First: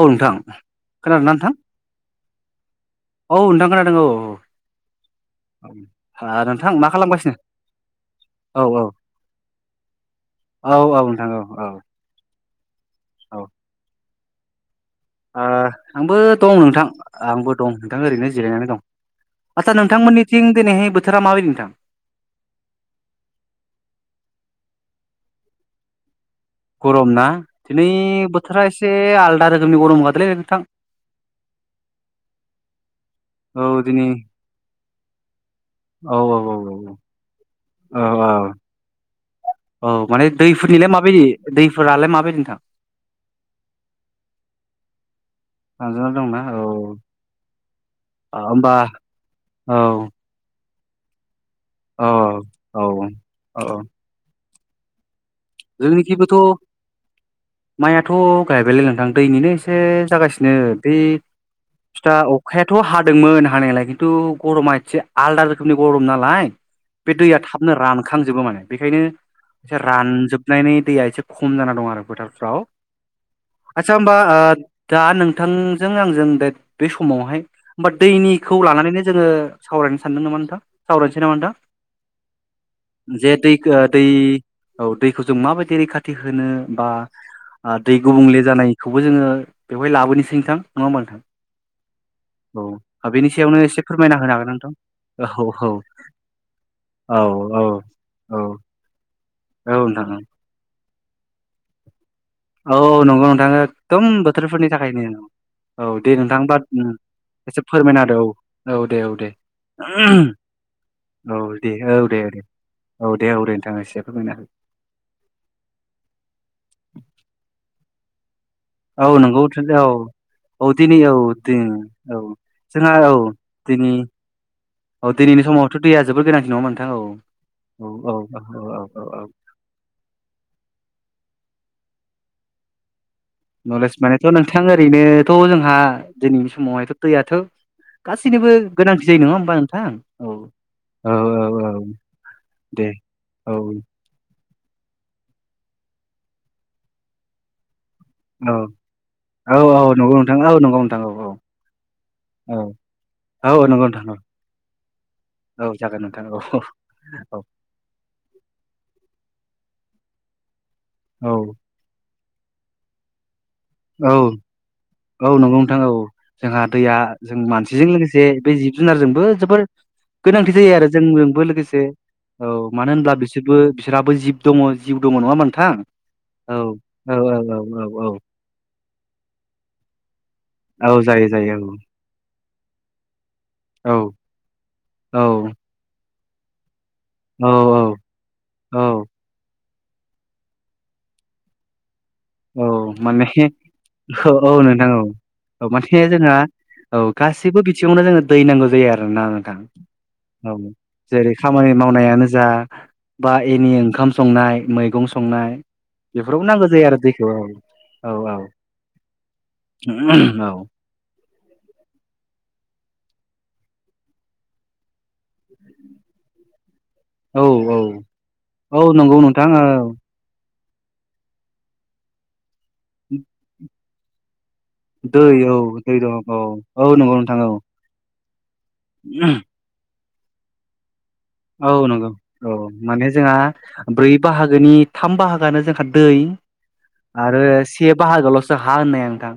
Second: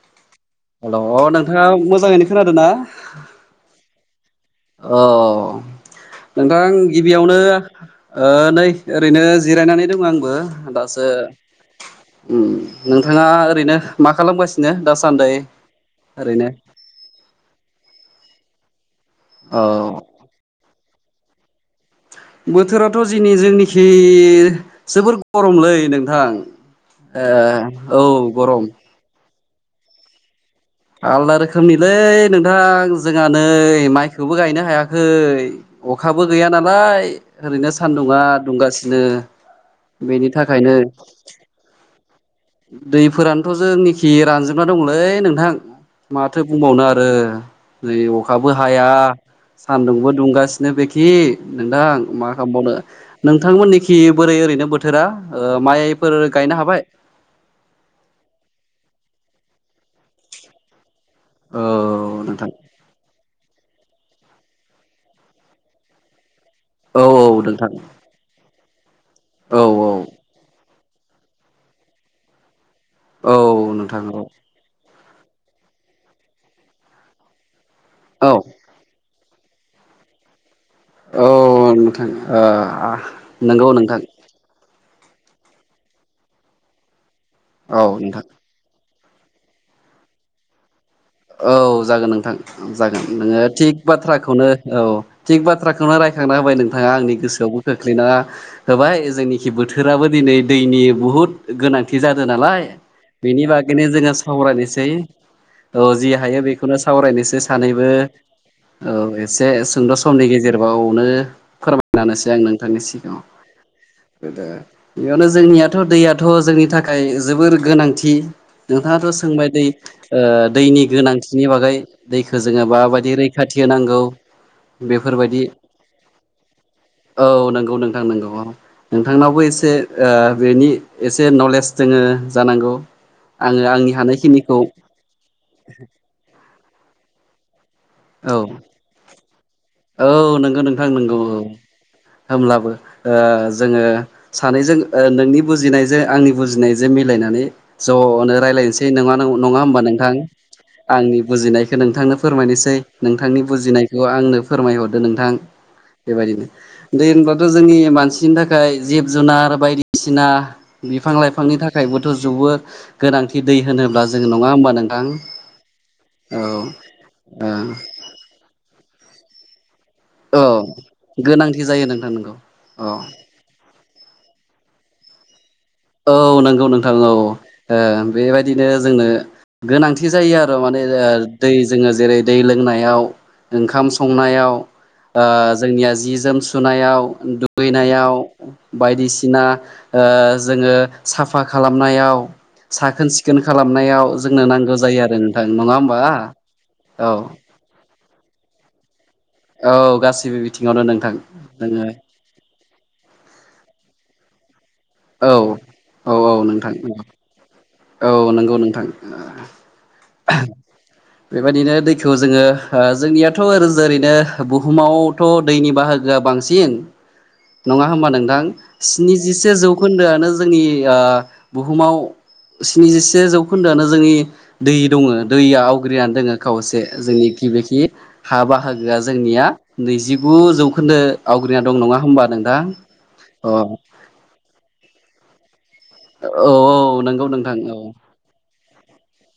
औ नोंथां हेल' खोनादों ना नोंथां नोंथाङा मोजाङैनो खोनादों ना? औ नोंथां खोनादों औ औ औ ओ नोंथां मा खालामगासिनो गिबियावनो ओ औ नै औ ओरैनो जिरायनानै दङ आंबो औ औ दासो नोंथां औ औ उम नोंथाङा औ ओ ओरैनो मा खालामगासिनो दासान्दै आंबो दं ओरैनो? नोंथां आंबो दं नोंथां ओरैनो जिरायनानै दं। औ आस्सा नोंथांमोननिथिं दिनैहाय बोथोरा माबायदि नोंथां? बोथोराथ' जेनि जोंनिखि जोबोर गरमलै नोंथां। ए औ गरम। से आलदा रोखोमनि गरम होदोंलै नोंथां। आलदा रोखोमनिलै नोंथां जोंहा नै औ दिनै माइखौबो गायनो हायाखै औ अखाबो औ गैया औ नालाय। ओरैनो सान्दुङा औ औ औ दुंगासिनो औ माने बेनि थाखायनो दैफोरनिलाय माबायदि दैफोरालाय माबायदि नोंथां? दैफोरानोथ' जोंनिखि रानजोबना दंलै नोंथां लांजाना दंना माथो औ बुंबावनो आरो। नै अखाबो होमबा हाया औ सान्दुंबो दुंगासिनो बेखि नोंथां औ मा खालामबावनो औ औ नोंथांमोननिखि बोरै ओरैनो बोथो थोरा ओ माइफोर जोंनिखिबोथ' गायनो हाबाय? माइआथ' गायबायलै नोंथां दैनिनो एसे जागासिनो बे औ फिथा नोंथां अखाया थ' हादोंमोन हानायालाय खिन्थु गरमा एसे आलदा रोखोमनि गरम नालाय औ बे दैया नोंथां थाबनो रानखांजोबो माने बेखायनो औ एसे औ रानजोब नायनि दैया एसे खम जाना दं आरो फोथारफ्राव औ आदसा नोंथां होमबा औ ओ दा नोंथांजों आंजों दा बे समावहाय होमबा औ दैनिखौ लानानैनो जोङो सावरायनो सानदों नामा नोंथां। सावरायनोसै औ नामा नोंथां नोंथां ओ जे दै नंगौ नोंथां दै औ दैखौ जों माबायदि रैखाथि होनो बा ओ औ दै नोंथां गुबुंले जानाय खौबो जोङो बेवहाय लाबोनोसै नोंथां नङा होमबा नोंथां। औ जागोन नोंथां जागोन औ बेनि नोङो सायावनो एसे थिग फोरमायना होनो बाथ्राखौनो हागोन नोंथां औ थिग बाथ्राखौनो राय खांना होबाय नोंथाङा आंनि औ गोसोआवबो खोख्लैना औ होबाय जोंनिखि औ बोथोराबो नोंथां दिनै दैनि बुहुद गोनांथि जादों नालाय औ औ नंगौ बेनि नोंथां बागैनो एकदम जोङो बोथोरफोरनि सावरायनोसै। थाखायनो औ जि दे हायो नोंथां बा बेखौनो सावरायनोसै एसे सानैबो फोरमायना होदो औ दे दे एसे सुंद' समनि गेजेरबावनो औ दे औ दे फोरमायनानैसै दे आं नोंथांनि औ सिगाङाव दे औ दे नोंथां एसे फोरमायना हो गोदो बेयावनो जोंनियाथ' दैयाथ' जोंनि थाखाय जोबोर गोनांथि। नोंथाङाथ' औ नंगौ सोंबाय दै औ ओ औ दैनि दिनै औ गोनांथिनि दि बागै औ दैखौ जोङो जोंहा माबायदि औ रैखाथि दिनै होनांगौ औ दिनैनि बेफोरबायदि समावथ' दैया जोबोर गोनांथि नङा होमबा नोंथां औ नंगौ नोंथां नंगौ औ नोंथांनावबो बो एसे बेनि एसे नलेज दङो जानांगौ। आङो आंनि नलेज मानेथ' हानायखिनिखौ नोंथां ओरैनोथ' जोंहा दिनैनि समावहायथ' दैयाथ' औ गासैनिबो गोनांथि जायो नङा होमबा नोंथां औ नंगौ नोंथां नंगौ औ औ होमब्लाबो दे ओ औ जोङो सानैजों नोंनि बुजिनायजों आंनि बुजिनायजों मिलायनानै ज'नो औ रायजलायनोसै नङा नो औ नङा होमबा औ नंगौ नोंथां। औ नंगौ नोंथां औ आंनि बुजिनायखौ नोंथांनो औ फोरमायनोसै नोंथांनि औ औ नंगौ बुजिनायखौ नोंथां औ आंनो फोरमायहरदो नोंथां। औ जागोन नोंथां औ बेबायदिनो दै औ होनब्लाथ' जोंनि मानसि मानसिनि थाखाय जिब जुनार बायदिसिना बिफां औ लाइफांनि थाखाय [unintelligible] जुबो गोनां औ औ नोंगौ नोंथां औ जोंहा दैया जों मानसिजों लोगोसे बे जिब जुनारजोंबो जोबोर औ गोनांथि जायो आरो जोंजोंबो गोनांथि लोगोसे जायो नोंथां नोंगौ औ मानो होनब्ला बिसोरबो बिसोरहाबो जिब दङ जिउ दङ नङा होमबा नोंथां औ नोंगौ नोंथां औ ओ बेबाय बिदिनो जोंनो गोनांथि जायो आर माने औ ओ जायो दै जायो औ जोङो जेरै दै लोंनायाव ओंखाम औ संनायाव औ ओ जोंनिया जि जोम सुनायाव औ दुगैनायाव औ बायदिसिना ओ जोङो साफा खालामनायाव औ साखोन माने सिखोन खालामनायाव औ जोंनो औ नांगौ नोंथां औ जायो आरो नोंथां औ नङा माने होमबा। जोंहा औ गासैबो बिथिङावनो जोङो दै नांगौ जायो आरो ना। थां औ गासैबो औ बिथिङावनो नोंथां जेरै खामानि जोङो मावनायानो जा बा एनि ओंखाम संनाय मैगं औ संनाय औ औ बेफोरावबो नांगौ नोंथां जायो आरो दैखौ। औ नंगौ नोंथां औ बेबायदिनो दैखौ जोङो ओ जोंनियाथ' ओरै जेरैनो बुहुमाव थ' दैनि बाहागोआ बांसिन औ औ नङा होमबा नोंथां औ नंगौ नोंथां स्निजिसे औ जौखोन्दोआनो जोंनि ओ बुहुमाव स्निजिसे जौखोन्दोआनो जोंनि दै दङो औ दैया दै आवग्रियनानै दं दङो औ खावसे औ नंगौ जोंनि नोंथां औ गिबिखि हा बाहागोआ जोंनिया नैजिगु जौखोन्दो आवग्रिना औ दं नङा नंगौ होमबा औ नोंथां माने जोंहा अ ब्रै बाहागोनि थाम बाहागोआनो जोंहा दै औ नंगौ आरो नोंथां औ से बाहागोल' हा होननाया नोंथां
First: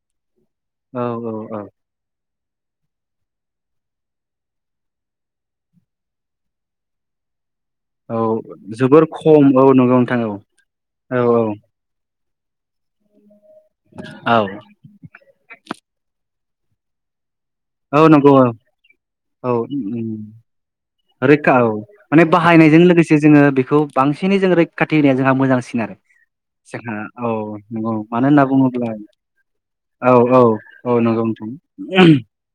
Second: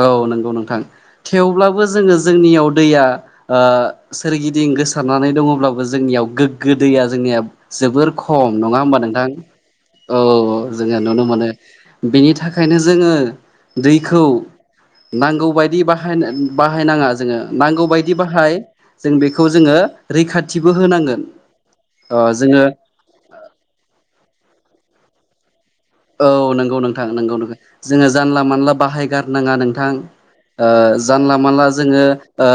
औ नोंगौ नोंथां औ औ औ थेवब्लाबो जोङो जोंनियाव दैया ओ सोरगिदिं गोसारनानै दङब्लाबो जोंनियाव गोग्गो दैया जोंनिया जोबोर औ खम नङा होमबा जोबोर नोंथां खम औ नंगौ नोंथां औ जोङो औ नुनो मोनो बिनि थाखायनो जोङो दैखौ औ औ नांगौ बायदि बाहायनो बाहायनाङा जोङो नांगौ औ बायदि नंगौ औ बाहाय जों बेखौ औ जोङो रैखाथिबो होनां रैखा औ माने बाहायनायजों लोगोसे जोङो बेखौ बांसिनै जों रैखाथि होनाया जोंहा मोजांसिन आरो औ नंगौ जोंहा नोंथां औ नंगौ नोंथां नंगौ जोङो मानो जानला होनना मानला बुङोब्ला बाहायगारनाङा नोंथां औ औ ओ औ नंगौ जानला नोंथां मानला जोङो ओ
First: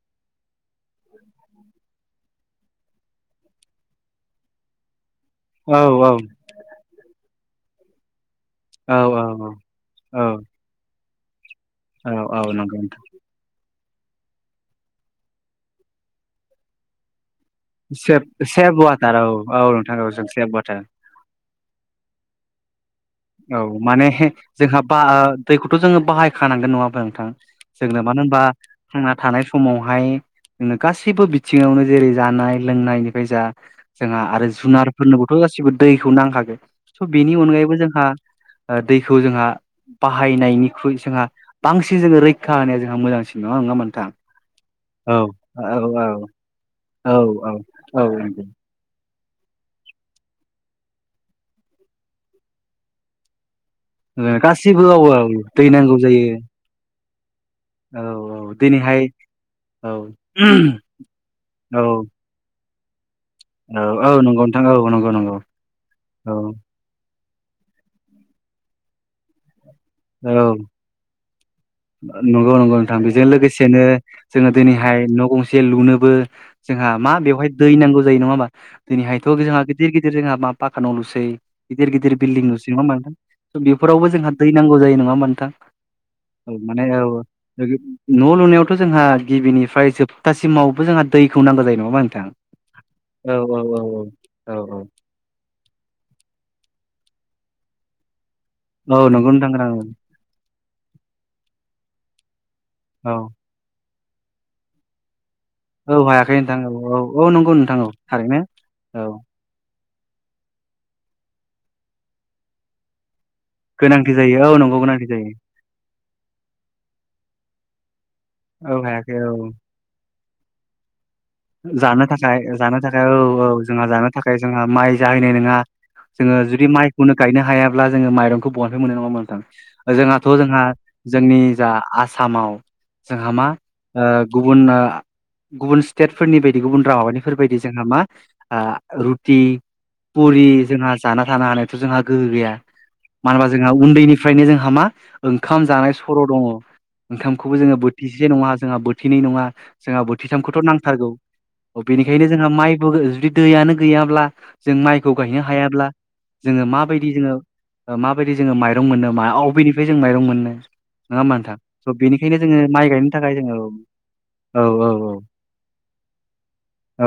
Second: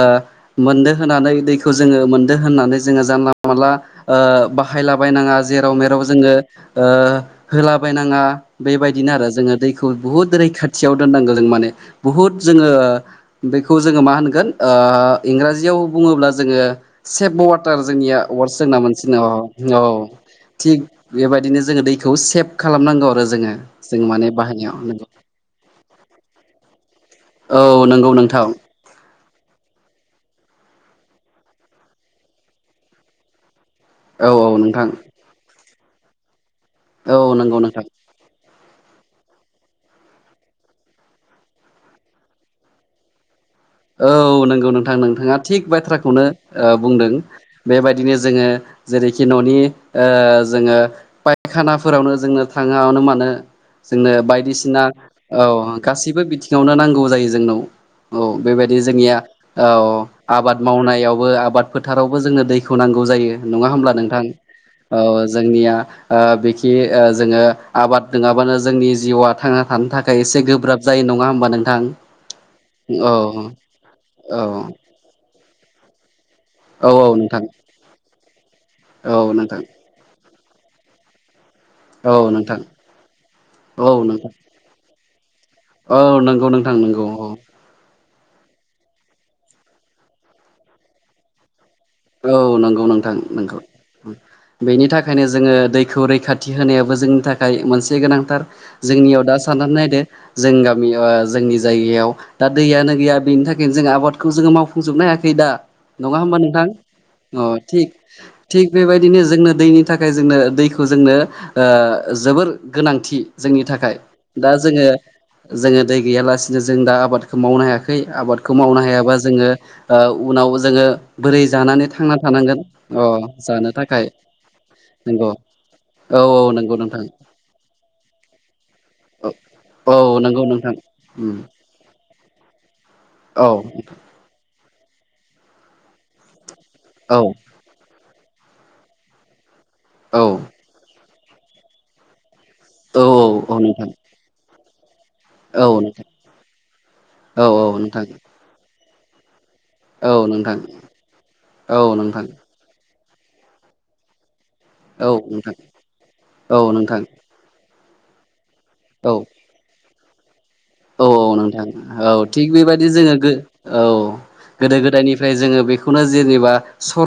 मोनदो होनानै दैखौ जोङो मोनदो होननानै जोङो जानला मानला ओ बाहायलाबायनाङा औ जेराव मेराव जोङो ओ होलाबायनाङा औ बेबायदिनो आरो जोङो दैखौ औ बुहुद रैखाथियाव दोननांगौ जों माने औ औ बुहुद जोङो नंगौ नोंथां बेखौ जोङो मा होनगोन इंराजियाव बुङोब्ला जोङो सेभ वाट टार जोंनिया सेभ वारदस होनना सेभ वाटार मोनसिना औ औ नोंथां जों सेभ वाटार थिग बेबायदिनो जोङो दैखौ सेभ खालामनांगौ आरो जोङो औ माने जों बाहायनायाव जोंहा बा नंगौ दैखौथ' जोङो बाहायखानांगोन नङा होमब्ला नोंथां औ जोंनो नंगौ मानो होनबा नोंथां थांना थानाय समावहाय जोंनो गासैबो बिथिङावनो जेरै जानाय लोंनायनिफ्राय जा जोंहा औ औ आरो नोंथां जुनारफोरनोबोथ' गासिबो दैखौ नांखागो स' औ बेनि नंगौ अनगायैबो नोंथां जों दा दा दैखौ जोंहा बाहायनायनिख्रुइ जोंहा बांसिन जोङो रैखा होनाया जोंहा मोजांसिन नङा नोंथां औ नोंगौ नोंथां औ नोंथाङा औ थिग औ बाथ्राखौनो बुंदों औ औ बेबायदिनो औ जोङो जेरैखि न'नि ओ जोङो फायखानाफोरावनो जोंनो थाङावनो मानो जोंनो जों बायदिसिना गासिबो औ दै नांगौ गासैबो जायो बिथिङावनो नांगौ जायो जोंनाव औ बायदि जोंनिया औ आबाद मावनायावबो आबाद औ फोथारावबो जोंनो दैखौ नांगौ जायो नङा औ होमब्ला औ नोंथां नंगौ औ ओ नंगौ नंगौ जोंनिया औ बिखि ओ जोङो आबाद नङाबानो जोंनि जिउआ थांना थानो थाखाय एसे औ गोब्राब जायो नङा होमबा नों नंगौ नंगौ नोंथां बेजों लोगोसेनो औ जोङो दिनैहाय न' गंसे लुनोबो जोंहा औ मा नोंथां बेवहाय दै नांगौ जायो नङा होमबा दिनैहायथ' औ जोंहा नोंथां गिदिर गिदिर जोंहा मा फाखान' लुसै गिदिर औ गिदिर बिल्डं नोंथां लुसै नङाहोमबा नोंथां? स' औ बेफोरावबो नोंथां जोंहा दै नांगौ जायो नङा होमबा नोंथां? औ नों औ माने औ। न' लुनायावथ' जोंहा गिबिनिफ्राय जोबथासिमावबो जोंहा दैखौ नांगौ जायो नङा होमबां नों औ नंगौ नोंथां नोंगौ औ बेनि थाख बेखायनो जोङो दैखौ रैखाथि होनायाबो जोंनि थाखाय मोनसे गोनांथार औ जोंनियाव नंगौ दा नोंथां औ साननानै नायदो जों गामि ओ जोंनि जायगायाव दा दैयानो औ गैया बेनि थाख [unintelligible] जों आबादखौ जों मावफुंजोबनो हायाखै दा औ नङा हायाखै होमबा नोंथां औ औ नंगौ अ नोंथां औ थिग थारैनो थिग औ बेबायदिनो जोंना दैनि था खाय जोंनो दैखौ जोंनो ओ जोबोर गोनांथि जोंनि थाखाय गोनांथि जायो दा औ नंगौ जोङो गोनांथि जायो जोङो दै गैयालासिनो जों दा आबादखौ मावनो हायाखै आबादखौ औ मावनो हायाबा हायाखै औ जोङो ओ उनाव जोङो बोरै जानानै जानो थांना थाखाय थानांगोन जानो थाखाय अ औ औ जोंहा जानो थाखाय जोंहा माइ जाहैनाय नंगौ नोङा। औ जोङो औ जुदि नंगौ नोंथां माइखौनो गायनो हाया अब्ला जोङो मायरंखौ बहानिफ्राय मोननो नङा होनबा औ औ नोंथां? जोंहाथ' नंगौ जोंहा नोंथां उम जोंनि जा आ सामाव जोंहा मा औ ओ गुबुन ओ गुबुन स्टेटफोरनि बायदि गुबुन राव औ माबानिफोर बायदि जोंहा मा ओ रुटि औ पुरि जोंहा जाना थानो हानायाथ' जोंहा गोहो गैया औ मानो होनबा औ जोंहा नोंथां उन्दैनिफ्रायनो जोंहा मा ओंखाम औ जानाय नोंथां सर' दङ औ ओंखामखौबो जोङो औ नोंथां बोथिसे नङा जोंहा बोथिनै नङा जोंहा औ नोंथां बोथिथामखौथ' नांथारगौ औ नोंथां बेनिखायनो जोंहा माइबो जुदि दैयानो गैयाब्ला जों औ माइखौ गायनो नोंथां हायाब्ला औ जोङो नोंथां माबायदि जोङो माबायदि जोङो माइ रं मोननो औ मा अबेनिफ्राय जों माइरं मोननो? औ नङा औ होमबा नोंथां स' औ बेनिखायनो थिग जोङो माइ बेबायदि गायनो जोङो थाखाय औ औ गोदो औ गोदायनिफ्राय जोङो बे खौनो जेनेबा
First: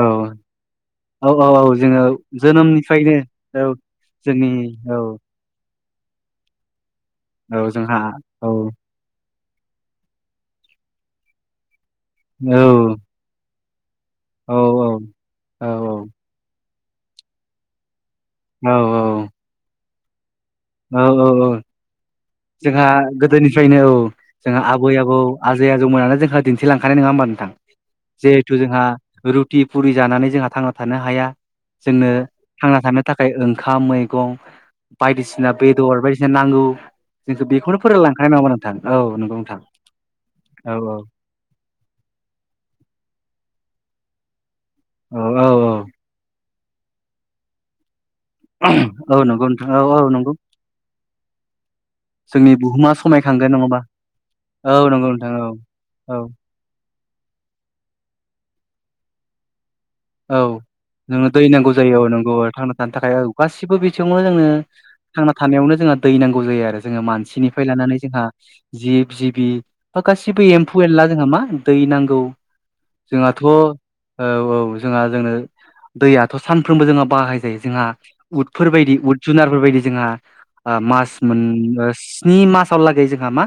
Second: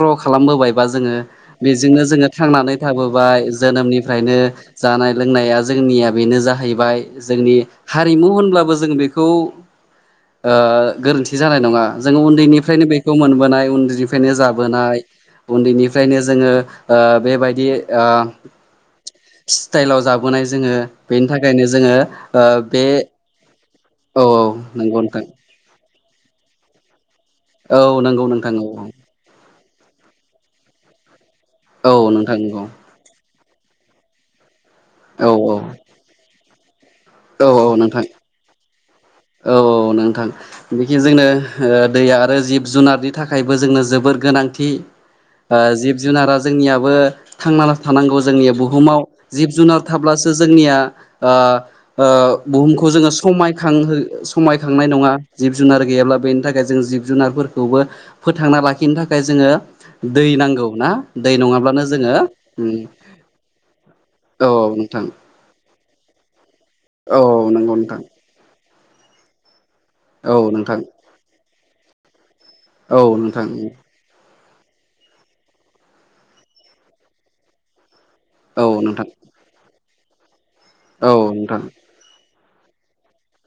औ खालामबोबाय बा जोङो औ औ औ बेजोंनो जोङो थांनानै जोनोमनिफ्रायनो थाबोबाय औ जोनोमनिफ्रायनो जोंनि औ जानाय लोंनाया जोंनिया बेनो जाहैबाय जोंनि औ जोंहा हारिमु औ होनबा जों बेखौ ओ गोरोन्थि जानाय नङा जों औ उन्दैनिफ्रायनो बे खौ मोनबोनाय उन्दैनिफ्रायनो औ जाबोनाय औ औ उन्दैनिफ्रायनो जोङो ओ बेबायदि ओ औ। स्टाइलाव जाबोनाय जोङो औ बेनि औ थाखायनो जोङो ओ जोंहा बे गोदोनिफ्रायनो औ जोंहा आबै नंगौ आबौ नोंथां आजै आजौ मोनानो जोंहा दिन्थिलांखानाय नङा होमबा नों थां? औ नंगौ जिहेथु नोंथां औ जोंहा रुटि पुरि जानानै जोंहा थांना थानो हाया औ जोंनो नोंथां नंगौ थांना थानो थाखाय ओंखाम मैगं औ बायदिसि [unintelligible] बायदिसिना नांगौ औ जोंखौ औ बेखौनो नोंथां फोरोंलांखानाय नङा होमबख नोंथां? औ नों औ औ नोंथां बिखि जोंनो ओ दैया आरो जिब जुनारनि थाखायबो जोंनो जोबोर गोनांथि औ औ ओ जिब जुनारा जोंनियाबो थांना थानांगौ जोंनिया बुहुमाव औ नंगौ जिब नोंथां औ जुनार औ थाब्लासो नंगौ जोंनिया ओ ओ जोंनि बुहुमखौ बुहुमा जोङो समायखांगोन नङाबा समखांहो औ समायखांनाय नंगौ नङा नोंथां औ जिब जुनार औ गैयाब्ला बे नि थाखाय जों जिब जुनारफोरखौबो फोथांना लाखिनो थाखाय जोङो दै औ नांगौ ना जोंनो दै नांगौ नङाब्लानो जायो औ जोङो नंगौ उम थांना थानो थाखाय औ गासिबो बिथिङावनो जोंनो औ नोंथां थांना थानायावनो जोंहा दै नांगौ जायो आरो जोङो औ मानसिनिफ्राय नंगौ नोंथां लानानै जोंहा जिब जिबि बा औ गासिबो नोंथां एम्फौ एनला जोंहा मा दै नांगौ औ जोंहाथ' नोंथां औ औ जोंहा जोंनो दैयाथ' सानफ्रोमबो जोंहा बाहाय जायो जोंहा औ उदफोर बायदि नोंथां उद जुनारफोरबायदि जोंहा आ मास औ मोन नोंथां स्नि मासा लागै जोंहा मा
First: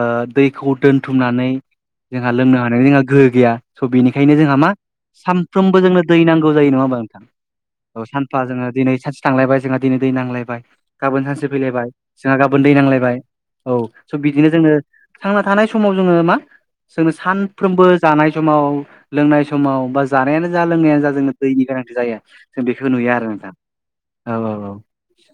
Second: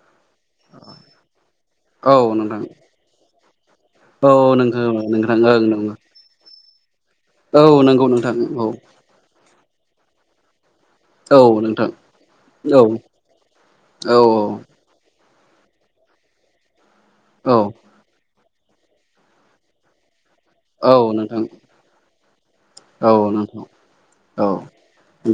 ओ दैखौ दोनथुमनानै औ जोंहा लोंनो नोंथां हानायनि जोंहा गोहो गैया स' बेनिखायनो औ जोंहा मा नोंथां नोंथां साम ओं नंगौ दै नांगौ जायो नङा होमबा नोंथां औ नंगौ नोंथां सानफा औ जोङो दिनै सानसे थांलायबाय जोंहा दिनै दै नांलायबाय गाबोन सानसेसे औ फैलायबाय नोंथां जोंहा गाबोन दै औ नांलायबाय औ स' बिदिनो जोङो थांना थानाय समाव जोङो मा जोंनो औ सानफ्रोमबो जानाय समाव लोंनाय समाव बा जानायानो जा औ लोंनायानो जा जोंनो नोंथां दैनि गोनांथि जायो। जों बेखौ नुयो आरो नोंथां औ औ औ।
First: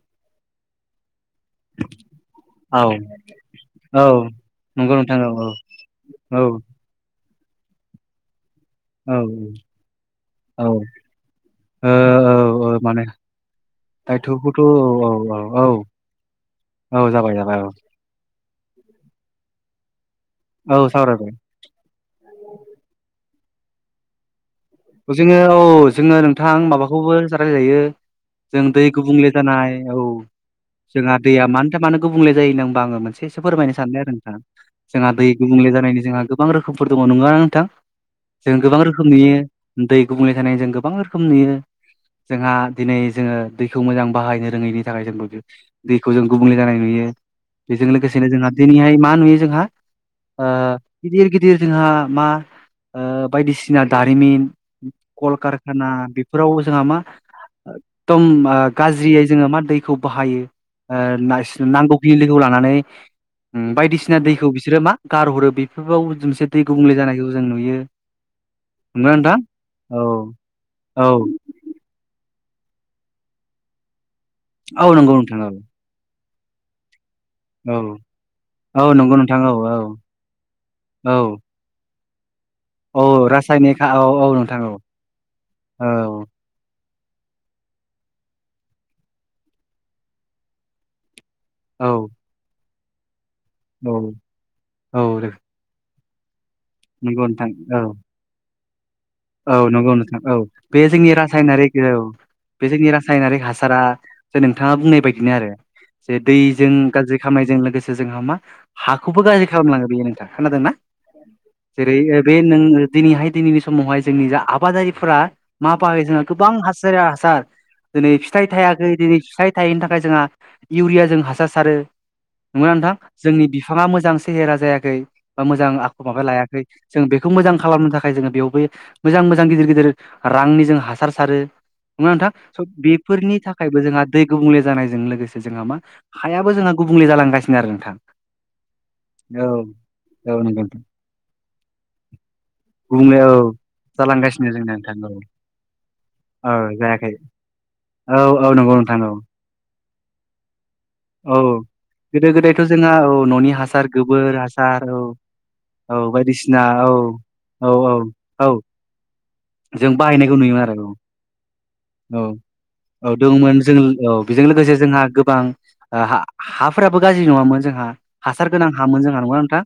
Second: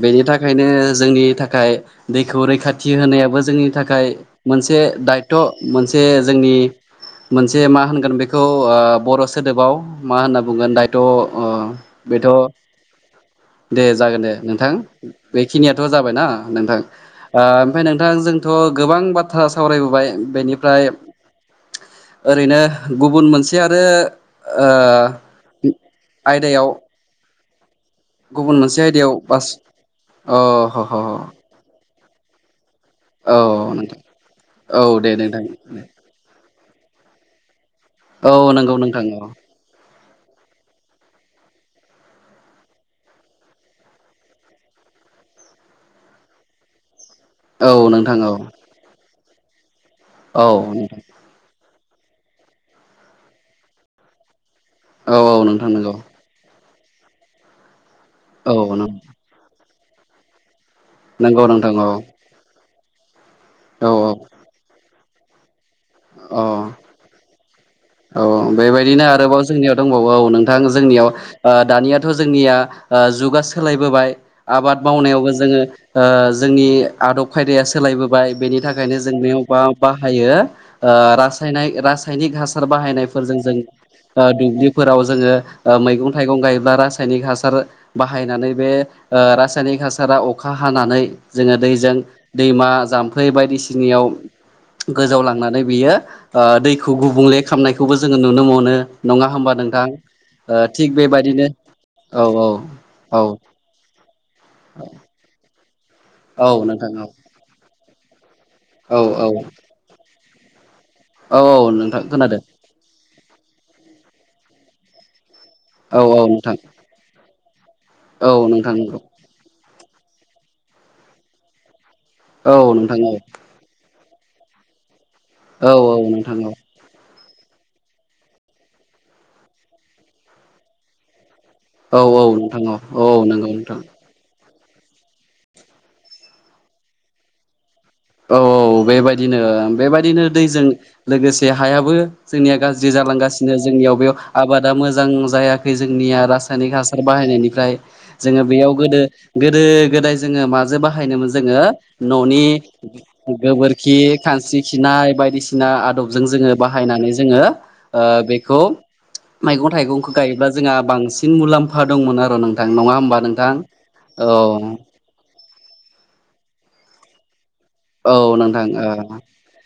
बेनि थाखायनो जोंनि थाखाय दैखौ औ रैखाथि होनायाबो जोंनि औ थाखाय मोनसे नंगौ नोंथां औ दायथ' मोनसे औ जोंनि मोनसे मा होनगोन बे खौ ओ औ बर' सोदोबाव मा होनना औ बुंगोन दायथ' अ औ औ बेथ' औ माने दे जागोन दे दायथ'खौथ' औ नोंथां औ औ बेखिनियाथ' जाबायना नोंथां औ जाबाय ओ जाबाय औ ओमफ्राय नों थां जोंथ' गोबां बाथ्रा सावरायबोबाय औ बेनिफ्राय सावरायबाय ओरैनो गुबुन मोनसे आरो जोङो औ ओ जोङो नोंथां आयदायाव माबाखौबो सावरायजायो गुबुन जों मोनसे दै आयदायाव गुबुंले बास जानाय औ अ ह ह जोंहा दैया मानो मानो गुबुंले जायो होनना बुंबा आंङो मोनसे सो फोरमायनो सानदों आरो नोंथां औ जोंहा दे दै नोंथां गुबुंले जानायनि जोंहा गो गोबां रोखोमफोर दङ नंगौना नोंथां औ जों नंगौ गोबां नोंथां रोखोम औ नुयो दै गुबुंले जानाय जों गोबां रोखोम नुयो जोंहा दिनै जोङो दैखौ मोजां बाहायनो रोङैनि थाखाय जोंबो दैखौ जों गुबुंले जानाय नुयो औ बेजों नोंथां लोगोसेनो औ जोंहा दिनैहाय मा नुयो जोंहा ओ औ नोंथां गिदिर गि दिर जोंहा मा ओ बायदिसिना दारिमिन औ नोंथां कलकारखाना नंगौ फोराव जोंहा मा एकदम औ ओ गाज्रियै जोङो मा दैखौ बाहायो नंगौ ओ नोंथां औ नांगौखिनि दैखौ लानानै औ बायदिसिना दैखौ बिसोरो मा गारहरो बे [unintelligible] मोनसे औ दै गुबुंले जानायखौ जों नुयो औ बेबायदिनो नंगौना नोंथां आरोबाव जोंनियाव दंबावो औ नोंथां औ जोंनियाव ओ दानियाथ' जोंनिया जुगा सोलायबोबाय आबाद औ नंगौ मावनायावबो नोंथां औ जोङो ओ जोंनि आदब खायदाया औ सोलायबोबाय बेनि औ थाखायनो नंगौ नोंथां जोंनियाव औ बा औ बाहायो ओ औ रासायनाय रासायनिक हा सार औ बाहायनायफोरजों जों रासायनिक हा- औ ओ औ नोंथां औ दुब्लिफोराव जोङो ओ औ मैगं थाइगं गायोब्ला रासायनिक हास सार बाहायनानै बे ओ रासायनिक हासारा अखा हानानै जोङो औ दैजों दैमा जाम्फै औ बायदिसिनायाव गोजाव औ लांनानै बियो ओ दै खौ नंगौ गुबुंले नोंथां औ खालामामनायखौबो जोङो नुनो मोनो नङा होमबा औ नंगौ नोंथां औ ओ बे थिग जोंनि बेबायदिनो रासायनारिक औ बे जोंनि औ रासायनारिक हासारा जे नोंथाङा बुंनाय बायदिनो आरो जे औ दैजों नोंथां औ गाज्रि खामायजों लोगोसे जोंहा मा औ हाखौबो औ गाज्रि खालामलाङो बेयो नोंथां खोनादोंना औ औ जेरै नोंथां बे खोनादों नों दिनैहाय दिनैनि समावहाय जोंनि जा आबादारिफोरा मा औ बाहायो औ जोंहा गोबां नोंथां हासारै हासार दिनै औ फिथाइ नोंथां थायाखै नंगौ दिनै फिथाइ थायैनि थाखाय जोंहा इउरिया जों हासार सारो औ नंगौना नोंथां औ जोंनि बिफाङा मोजां सेहेरा जायाखै बा औ मोजां आख' औ माबा नोंथां औ लायाखै जों बेखौ मोजां खालामनो थाखाय जोङो बेयावबो मोजां मोजां गिदिर गिदिर रांनि जों हासार सारो औ नंगौना औ नोंथां स' औ औ बेफोरनि नंगौ नोंथां थाखायबो जोंहा दै गुबुंले जानायजों लोगोसे जोंहा मा हायाबो जोंहा गुबुंले जालांगासिनो आरो नोंथां औ औ बेबायदिनो औ बेबायदिनो औ नंगौ दैजों नोंथां लोगोसे हायाबो जोंनिया गाज ज्रि गुबुंले औ जालांगासिनो जोंनियाव बेयाव जालांगासिनो आबादा जोंना नोंथां मोजां औ जायाखै जोंनिया औ रासायनिक हासार जायाखै बाहायनायनिफ्राय औ जोङो औ बेयाव नंगौ नोंथां गोदो औ गोदो गोदाय जोङो माजों बाहायनोमोन औ जोङो गोदो न'नि गोदायथ' जोंहा औ न'नि हासार गोबोरखि गोबोर खानस्रि हासार औ खिनाय बायदिसिना औ आदबजों जोङो बायदिसिना औ बाहायनानै जोङो औ औ ओ औ बेखौ मैगं जों थाइगंखौ बाहायनायखौ गायोब्ला नुयोमोन जोंहा आरो बांसिन मुलाम्फा औ दंमोन आरो औ नोंथां नङा औ होमबा नोंथां? दङमोन जों औ बिजों लोगोसे जोंहा गोबां ओ हा-हाफोराबो गाज्रि नङामोन जोंहा औ हासार नोंथां गोनां ओ हामोन जोंहा नगोङा नोंथां?